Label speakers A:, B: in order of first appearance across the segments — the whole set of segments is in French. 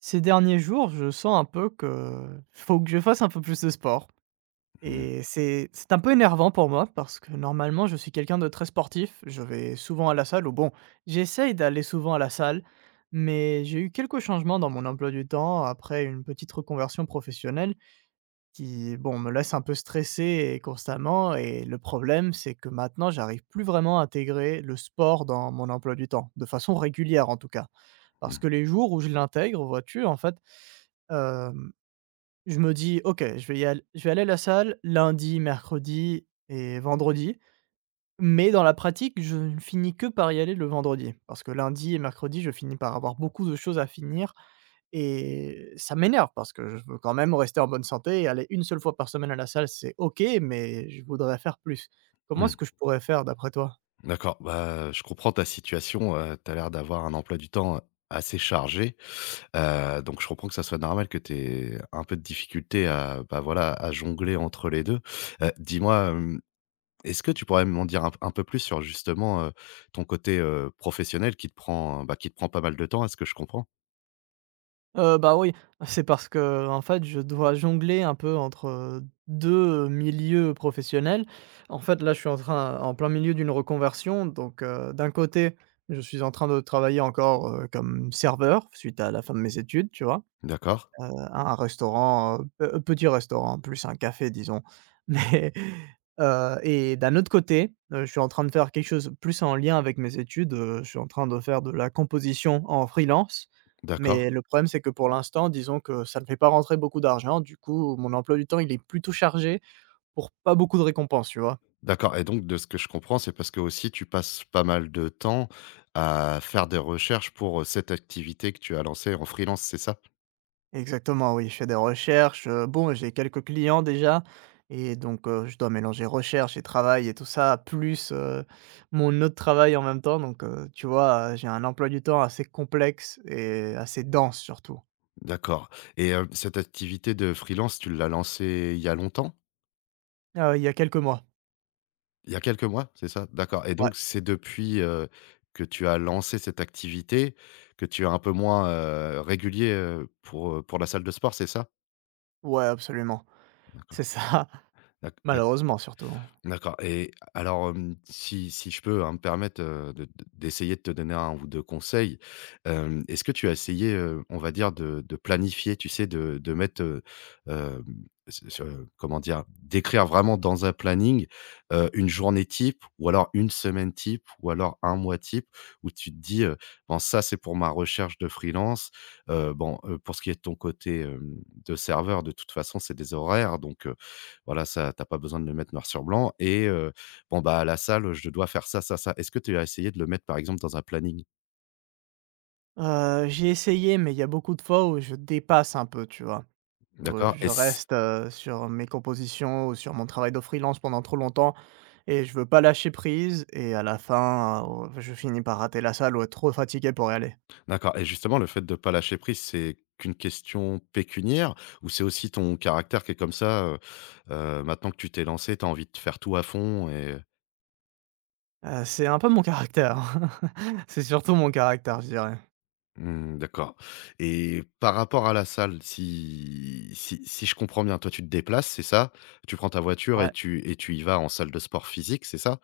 A: Ces derniers jours, je sens un peu que faut que je fasse un peu plus de sport
B: Mmh.
A: et c'est un peu énervant pour moi parce que normalement, je suis quelqu'un de très sportif. Je vais souvent à la salle ou bon, j'essaye d'aller souvent à la salle, mais j'ai eu quelques changements dans mon emploi du temps après une petite reconversion professionnelle qui, bon, me laisse un peu stressé et constamment et le problème, c'est que maintenant, j'arrive plus vraiment à intégrer le sport dans mon emploi du temps, de façon régulière en tout cas. Parce
B: Mmh
A: que les jours où je l'intègre, vois-tu, en fait, Hem, je me dis: «OK, je vais y al je vais aller à la salle lundi, mercredi et vendredi», mais dans la pratique, je ne finis que par y aller le vendredi. Parce que lundi et mercredi, je finis par avoir beaucoup de choses à finir et ça m'énerve parce que je veux quand même rester en bonne santé et aller une seule fois par semaine à la salle, c'est OK, mais je voudrais faire plus. Comment
B: mh.
A: est-ce que je pourrais faire d'après toi?
B: D'accord, bah, je comprends ta situation, tu as l'air d'avoir un emploi du temps assez chargé. Donc je comprends que ça soit normal que tu aies un peu de difficulté à, bah, voilà, à jongler entre les 2. Dis-moi, est-ce que tu pourrais m'en dire un peu plus sur justement, ton côté, professionnel qui te prend, bah, qui te prend pas mal de temps à ce que je comprends?
A: Bah, oui, c'est parce qu'en fait, je dois jongler un peu entre, 2 milieux professionnels. En fait, là, je suis en train en plein milieu d'une reconversion, donc d'un côté, je suis en train de travailler encore, comme serveur suite à la fin de mes études, tu vois?
B: D'accord,
A: Hein, un restaurant, pe petit restaurant, plus un café disons. Mais, et d'un autre côté, je suis en train de faire quelque chose plus en lien avec mes études, je suis en train de faire de la composition en freelance.
B: d'accord.
A: Mais le problème, c'est que pour l'instant, disons que ça ne fait pas rentrer beaucoup d'argent, du coup, mon emploi du temps, il est plutôt chargé pour pas beaucoup de récompenses, tu vois?
B: D'accord et donc de ce que je comprends, c'est parce que aussi, tu passes pas mal de temps à faire des recherches pour, cette activité que tu as lancée en freelance, c'est ça?
A: Exactement, oui, je fais des recherches, bon, j'ai quelques clients déjà et donc je dois mélanger recherche et travail et tout ça, plus, mon autre travail en même temps donc tu vois, j'ai un emploi du temps assez complexe et assez dense surtout.
B: D'accord et cette activité de freelance, tu l'as lancée il y a longtemps?
A: Il y a quelques mois.
B: Il y a quelques mois, c'est ça? D'accord et
A: Ouais,
B: donc c'est depuis, que tu as lancé cette activité, que tu es un peu moins, régulier, pour la salle de sport, c'est ça?
A: ouais, absolument.
B: D'accord.
A: C'est ça,
B: d'ac
A: malheureusement surtout, hein.
B: D'accord et alors, si je peux, hein, me permettre, de d'essayer de te donner un ou 2 conseils, est-ce que tu as essayé, on va dire de planifier, tu sais, de mettre, hem, ce comment dire? D'écrire vraiment dans un planning, une journée type ou alors une semaine type ou alors un mois type où tu te dis, «Bon ça c'est pour ma recherche de freelance», bon, pour ce qui est de ton côté, de serveur de toute façon c'est des horaires donc, voilà, ça, tu pas besoin de le mettre noir sur blanc et bon, bah, à la salle, je dois faire ça, ça, ça. Est-ce que tu as essayé de le mettre, par exemple, dans un planning?
A: J'ai essayé mais il y a beaucoup de fois où je dépasse un peu, tu vois? Heu,
B: D'accord
A: je
B: et c
A: reste, sur mes compositions ou sur mon travail de freelance pendant trop longtemps et je veux pas lâcher prise et à la fin, je finis par rater la salle ou être trop fatigué pour y aller.
B: d'accord et justement le fait de pas lâcher prise, c'est qu'une question pécuniaire ou c'est aussi ton caractère qui est comme ça, maintenant que tu t'es lancé, tu as envie de faire tout à fond et
A: C'est un peu mon caractère. C'est surtout mon caractère, je dirais.
B: mmh, d'accord. Et par rapport à la salle, si je comprends bien, toi, tu te déplaces, c'est ça? Tu prends ta voiture
A: Ouais,
B: et tu y vas en salle de sport physique, c'est ça?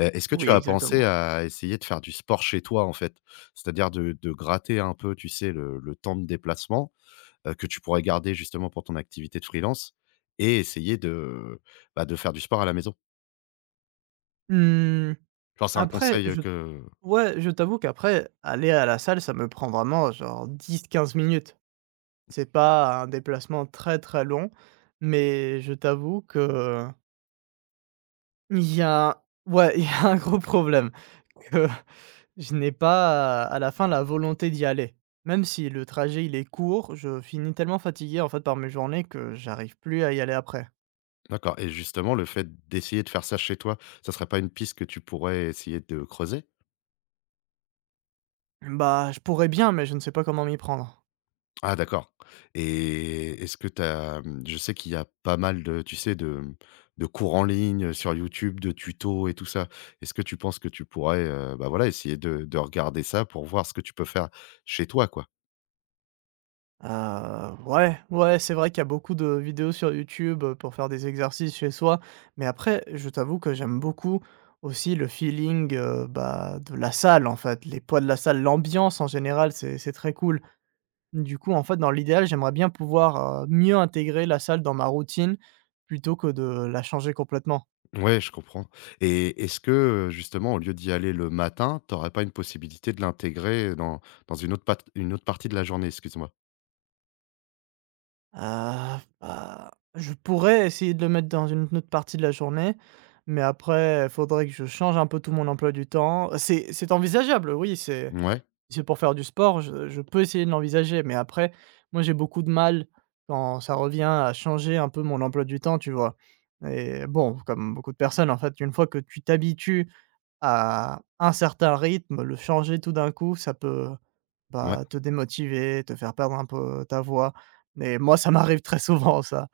B: Est-ce que tu
A: oui,
B: as pensé
A: exactement.
B: à essayer de faire du sport chez toi, en fait? C'est-à-dire de gratter un peu, tu sais, le temps de déplacement, que tu pourrais garder justement pour ton activité de freelance et essayer de, bah, de faire du sport à la maison?
A: Mmh.
B: Genre, c'est un
A: après
B: conseil,
A: je
B: que
A: Ouais, je t'avoue qu'après aller à la salle, ça me prend vraiment genre 10 15 minutes. C'est pas un déplacement très, très long mais je t'avoue que Il y a un- ouais, il y a un gros problème, que je n'ai pas, à la fin, la volonté d'y aller. Même si le trajet, il est court, je finis tellement fatigué, en fait, par mes journées que j'arrive plus à y aller après.
B: D'accord et justement le fait d'essayer de faire ça chez toi, ça serait pas une piste que tu pourrais essayer de creuser?
A: Bah, je pourrais bien, mais je ne sais pas comment m'y prendre.
B: Ah d'accord. Et est-ce que tu as, mmh, je sais qu'il y a pas mal de, tu sais, de, mmh, de cours en ligne, sur YouTube, de tutos et tout ça. Est-ce que tu penses que tu pourrais, bah, voilà, essayer de regarder ça pour voir ce que tu peux faire chez toi, quoi?
A: Ouais, ouais, c'est vrai qu'il y a beaucoup de vidéos sur YouTube, pour faire des exercices chez soi, mais après, je t'avoue que j'aime beaucoup aussi le feeling, bah, de la salle, en fait, les poids de la salle, l'ambiance en général, c'est très cool. Du coup, en fait, dans l'idéal, j'aimerais bien pouvoir, mieux intégrer la salle dans ma routine plutôt que de la changer complètement.
B: Ouais, je comprends. Et est-ce que, justement, au lieu d'y aller le matin, tu aurais pas une possibilité de l'intégrer dans dans une autre partie de la journée? Excuse-moi.
A: Heu, bah, je pourrais essayer de le mettre dans une autre partie de la journée, mais après, il faudrait que je change un peu tout mon emploi du temps. C'est envisageable, oui, c'est
B: Ouais,
A: si c'est pour faire du sport, je peux essayer de l'envisager, mais après, moi, j'ai beaucoup de mal quand ça revient à changer un peu mon emploi du temps, tu vois? Et bon, comme beaucoup de personnes, en fait, une fois que tu t'habitues à un certain rythme, le changer tout d'un coup, ça peut,
B: ouais.
A: bah, te démotiver, te faire perdre un peu ta voix. Mais moi, ça m'arrive très souvent ça.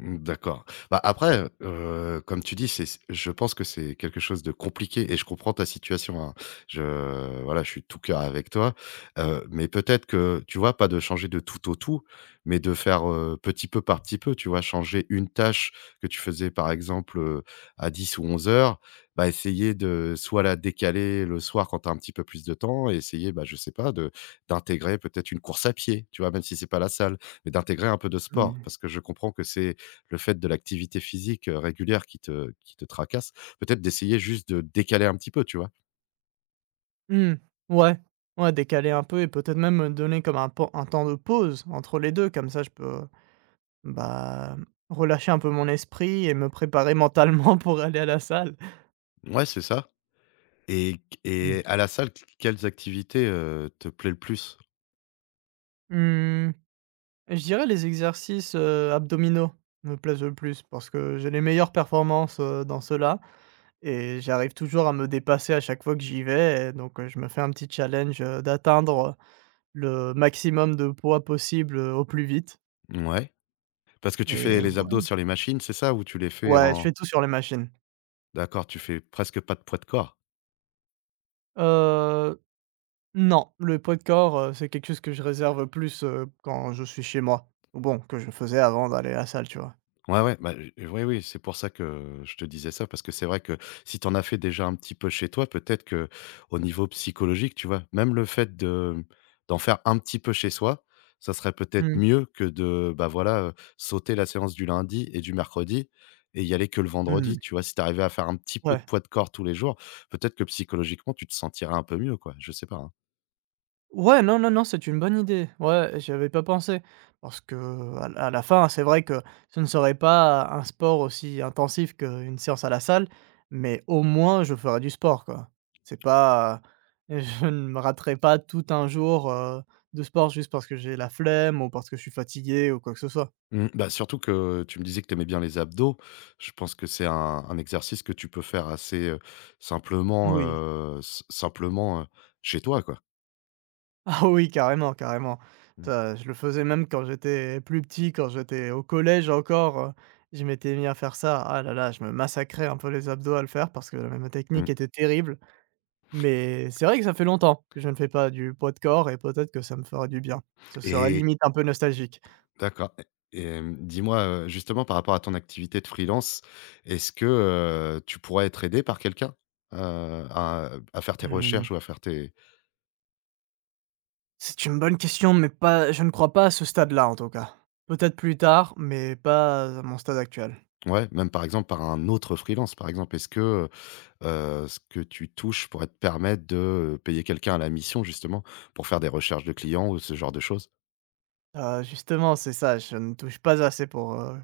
B: Mmh, d'accord. Bah, après, comme tu dis, c'est je pense que c'est quelque chose de compliqué et je comprends ta situation, hein. Je voilà, je suis de tout cœur avec toi, mais peut-être que, tu vois, pas de changer de tout au tout, mais de faire, petit peu par petit peu, tu vois? Changer une tâche que tu faisais, par exemple, à 10 ou 11 heures, bah, essayer de soit la décaler le soir quand tu as un petit peu plus de temps et essayer, bah, je sais pas, de d'intégrer peut-être une course à pied, tu vois? Même si c'est pas la salle, mais d'intégrer un peu de sport.
A: Mmh.
B: Parce que je comprends que c'est le fait de l'activité physique, régulière qui te tracasse, peut-être d'essayer juste de décaler un petit peu, tu vois?
A: Mmh, ouais, ouais, décaler un peu et peut-être même me donner comme un temps de pause entre les 2, comme ça je peux, bah, relâcher un peu mon esprit et me préparer mentalement pour aller à la salle.
B: Ouais, c'est ça. et
A: Mmh.
B: et à la salle, quelles activités, te plaît le plus?
A: Mmh, je dirais les exercices, abdominaux me plaisent le plus parce que j'ai les meilleures performances, dans ceux-là. Et j'arrive toujours à me dépasser à chaque fois que j'y vais, et donc, je me fais un petit challenge, d'atteindre, le maximum de poids possible, au plus vite
B: Ouais, parce que tu fais
A: et
B: les abdos
A: ouais.
B: sur les machines, c'est ça? Ou tu les fais
A: Ouais, je fais
B: en
A: tout sur les machines.
B: d'accord, tu fais presque pas de poids de corps?
A: Heu, non, le poids de corps, c'est quelque chose que je réserve plus, quand je suis chez moi. Ou bon, que je faisais avant d'aller à la salle, tu vois?
B: Ouais, ouais, bah, oui, oui, c'est pour ça que je te disais ça, parce que c'est vrai que si tu en as fait déjà un petit peu chez toi, peut-être que au niveau psychologique, tu vois? Même le fait de d'en faire un petit peu chez soi, ça serait peut-être
A: Mmh.
B: mieux que de, bah, voilà, sauter la séance du lundi et du mercredi et y aller que le vendredi,
A: Mmh.
B: tu vois? Si tu arrivais à faire un petit peu de
A: Ouais.
B: poids de corps tous les jours, peut-être que psychologiquement, tu te sentirais un peu mieux, quoi, je sais pas, hein.
A: Ouais, non, non, non, c'est une bonne idée. Ouais, j'y avais pas pensé parce qu'à la fin, c'est vrai que ce ne serait pas un sport aussi intensif qu'une séance à la salle, mais au moins je ferais du sport, quoi. C'est pas je ne me raterai pas tout un jour, de sport juste parce que j'ai la flemme ou parce que je suis fatigué ou quoi que ce soit.
B: Mmh, bah, surtout que tu me disais que tu aimais bien les abdos. Je pense que c'est un exercice que tu peux faire assez, simplement,
A: Oui.
B: s simplement, chez toi, quoi.
A: Ah oui, carrément, carrément.
B: Mmh,
A: Ça, je le faisais même quand j'étais plus petit, quand j'étais au collège encore, je m'étais mis à faire ça. Ah là là, je me massacrais un peu les abdos à le faire parce que ma technique
B: mmh
A: était terrible, mais c'est vrai que ça fait longtemps que je ne fais pas du poids de corps et peut-être que ça me ferait du bien. Ce serait
B: et
A: limite un peu nostalgique.
B: d'accord et dis-moi, justement par rapport à ton activité de freelance, est-ce que, tu pourrais être aidé par quelqu'un? Heu, à faire tes
A: Mmh,
B: recherches ou à faire tes
A: c'est une bonne question, mais pas je ne crois pas à ce stade-là, en tout cas. Peut-être plus tard, mais pas à mon stade actuel.
B: ouais, même par exemple par un autre freelance, par exemple? Est-ce que, ce que tu touches pourrait te permettre de, payer quelqu'un à la mission justement, pour faire des recherches de clients ou ce genre de choses?
A: Justement, c'est ça, je ne touche pas assez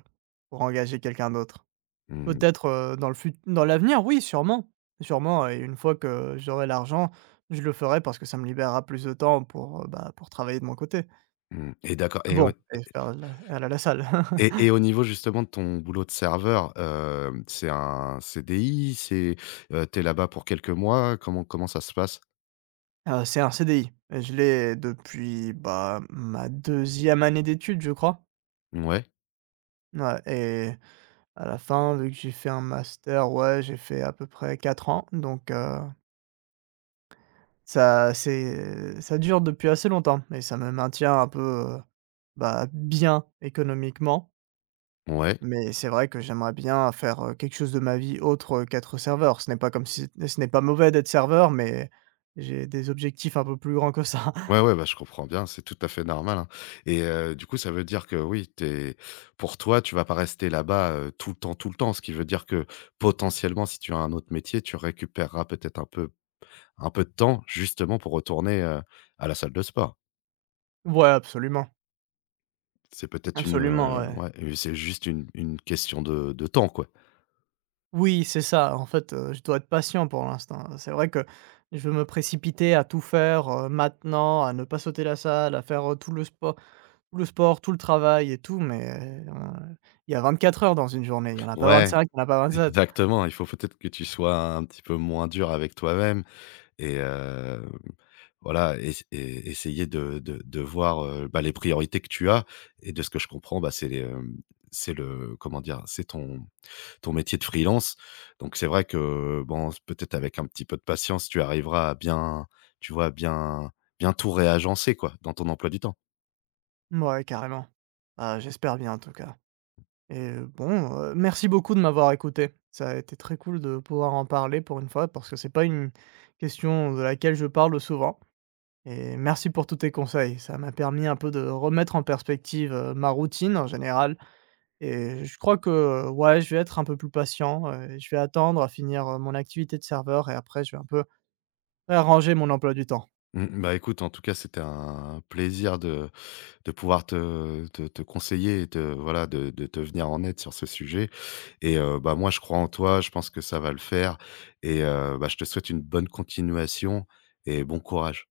A: pour engager quelqu'un d'autre.
B: Mmh,
A: Peut-être, dans le fut dans l'avenir, oui, sûrement. Sûrement et une fois que j'aurai l'argent, je le ferai parce que ça me libérera plus de temps pour, bah, pour travailler de mon côté.
B: mmh et d'accord et au
A: Bon et faire la aller à la salle.
B: et et au niveau justement de ton boulot de serveur, c'est un CDI? C'est, tu là-bas pour quelques mois? Comment ça se passe?
A: C'est un CDI. Je l'ai depuis, bah, ma deuxième année d'études, je crois.
B: Ouais,
A: Ouais et à la fin, vu que j'ai fait un master, ouais, j'ai fait à peu près 4 ans donc ça dure depuis assez longtemps et ça me maintient un peu, heu, bah, bien économiquement.
B: ouais.
A: Mais c'est vrai que j'aimerais bien faire, quelque chose de ma vie autre qu'être serveur. Ce n'est pas comme si ce n'est pas mauvais d'être serveur, mais j'ai des objectifs un peu plus grands que ça.
B: Ouais, ouais, bah, je comprends bien, c'est tout à fait normal, hein. Et du coup, ça veut dire que oui, t'es pour toi, tu vas pas rester là-bas, tout le temps, tout le temps. Ce qui veut dire que potentiellement, si tu as un autre métier, tu récupéreras peut-être un peu, un peu de temps justement pour retourner, à la salle de sport.
A: Ouais, absolument,
B: C'est peut-être une,
A: absolument, ouais.
B: ouais, c'est juste une question de temps, quoi.
A: Oui, c'est ça. En fait, je dois être patient pour l'instant. C'est vrai que je veux me précipiter à tout faire, maintenant, à ne pas sauter la salle, à faire, tout le sport, tout le travail et tout, mais, heu, il y a 24 heures dans une journée, il y en a pas
B: Ouais,
A: 25, il y en a pas 27.
B: exactement, il faut peut-être que tu sois un petit peu moins dur avec toi-même et voilà et essayer de voir, bah, les priorités que tu as et de ce que je comprends, bah, c'est les, c'est le comment dire? C'est ton métier de freelance. Donc c'est vrai que bon, peut-être avec un petit peu de patience, tu arriveras à bien, tu vois, à bien tout réagencer quoi dans ton emploi du temps.
A: Mouais, carrément. Bah, j'espère bien en tout cas. Et bon, merci beaucoup de m'avoir écouté. Ça a été très cool de pouvoir en parler pour une fois parce que c'est pas une question de laquelle je parle souvent et merci pour tous tes conseils. Ça m'a permis un peu de remettre en perspective, ma routine en général et je crois que, ouais, je vais être un peu plus patient, je vais attendre à finir, mon activité de serveur et après je vais un peu réarranger mon emploi du temps.
B: Mm, bah écoute, en tout cas, c'était un plaisir de pouvoir te conseiller et de, voilà, de te venir en aide sur ce sujet. Et bah moi, je crois en toi, je pense que ça va le faire. Et bah, je te souhaite une bonne continuation et bon courage.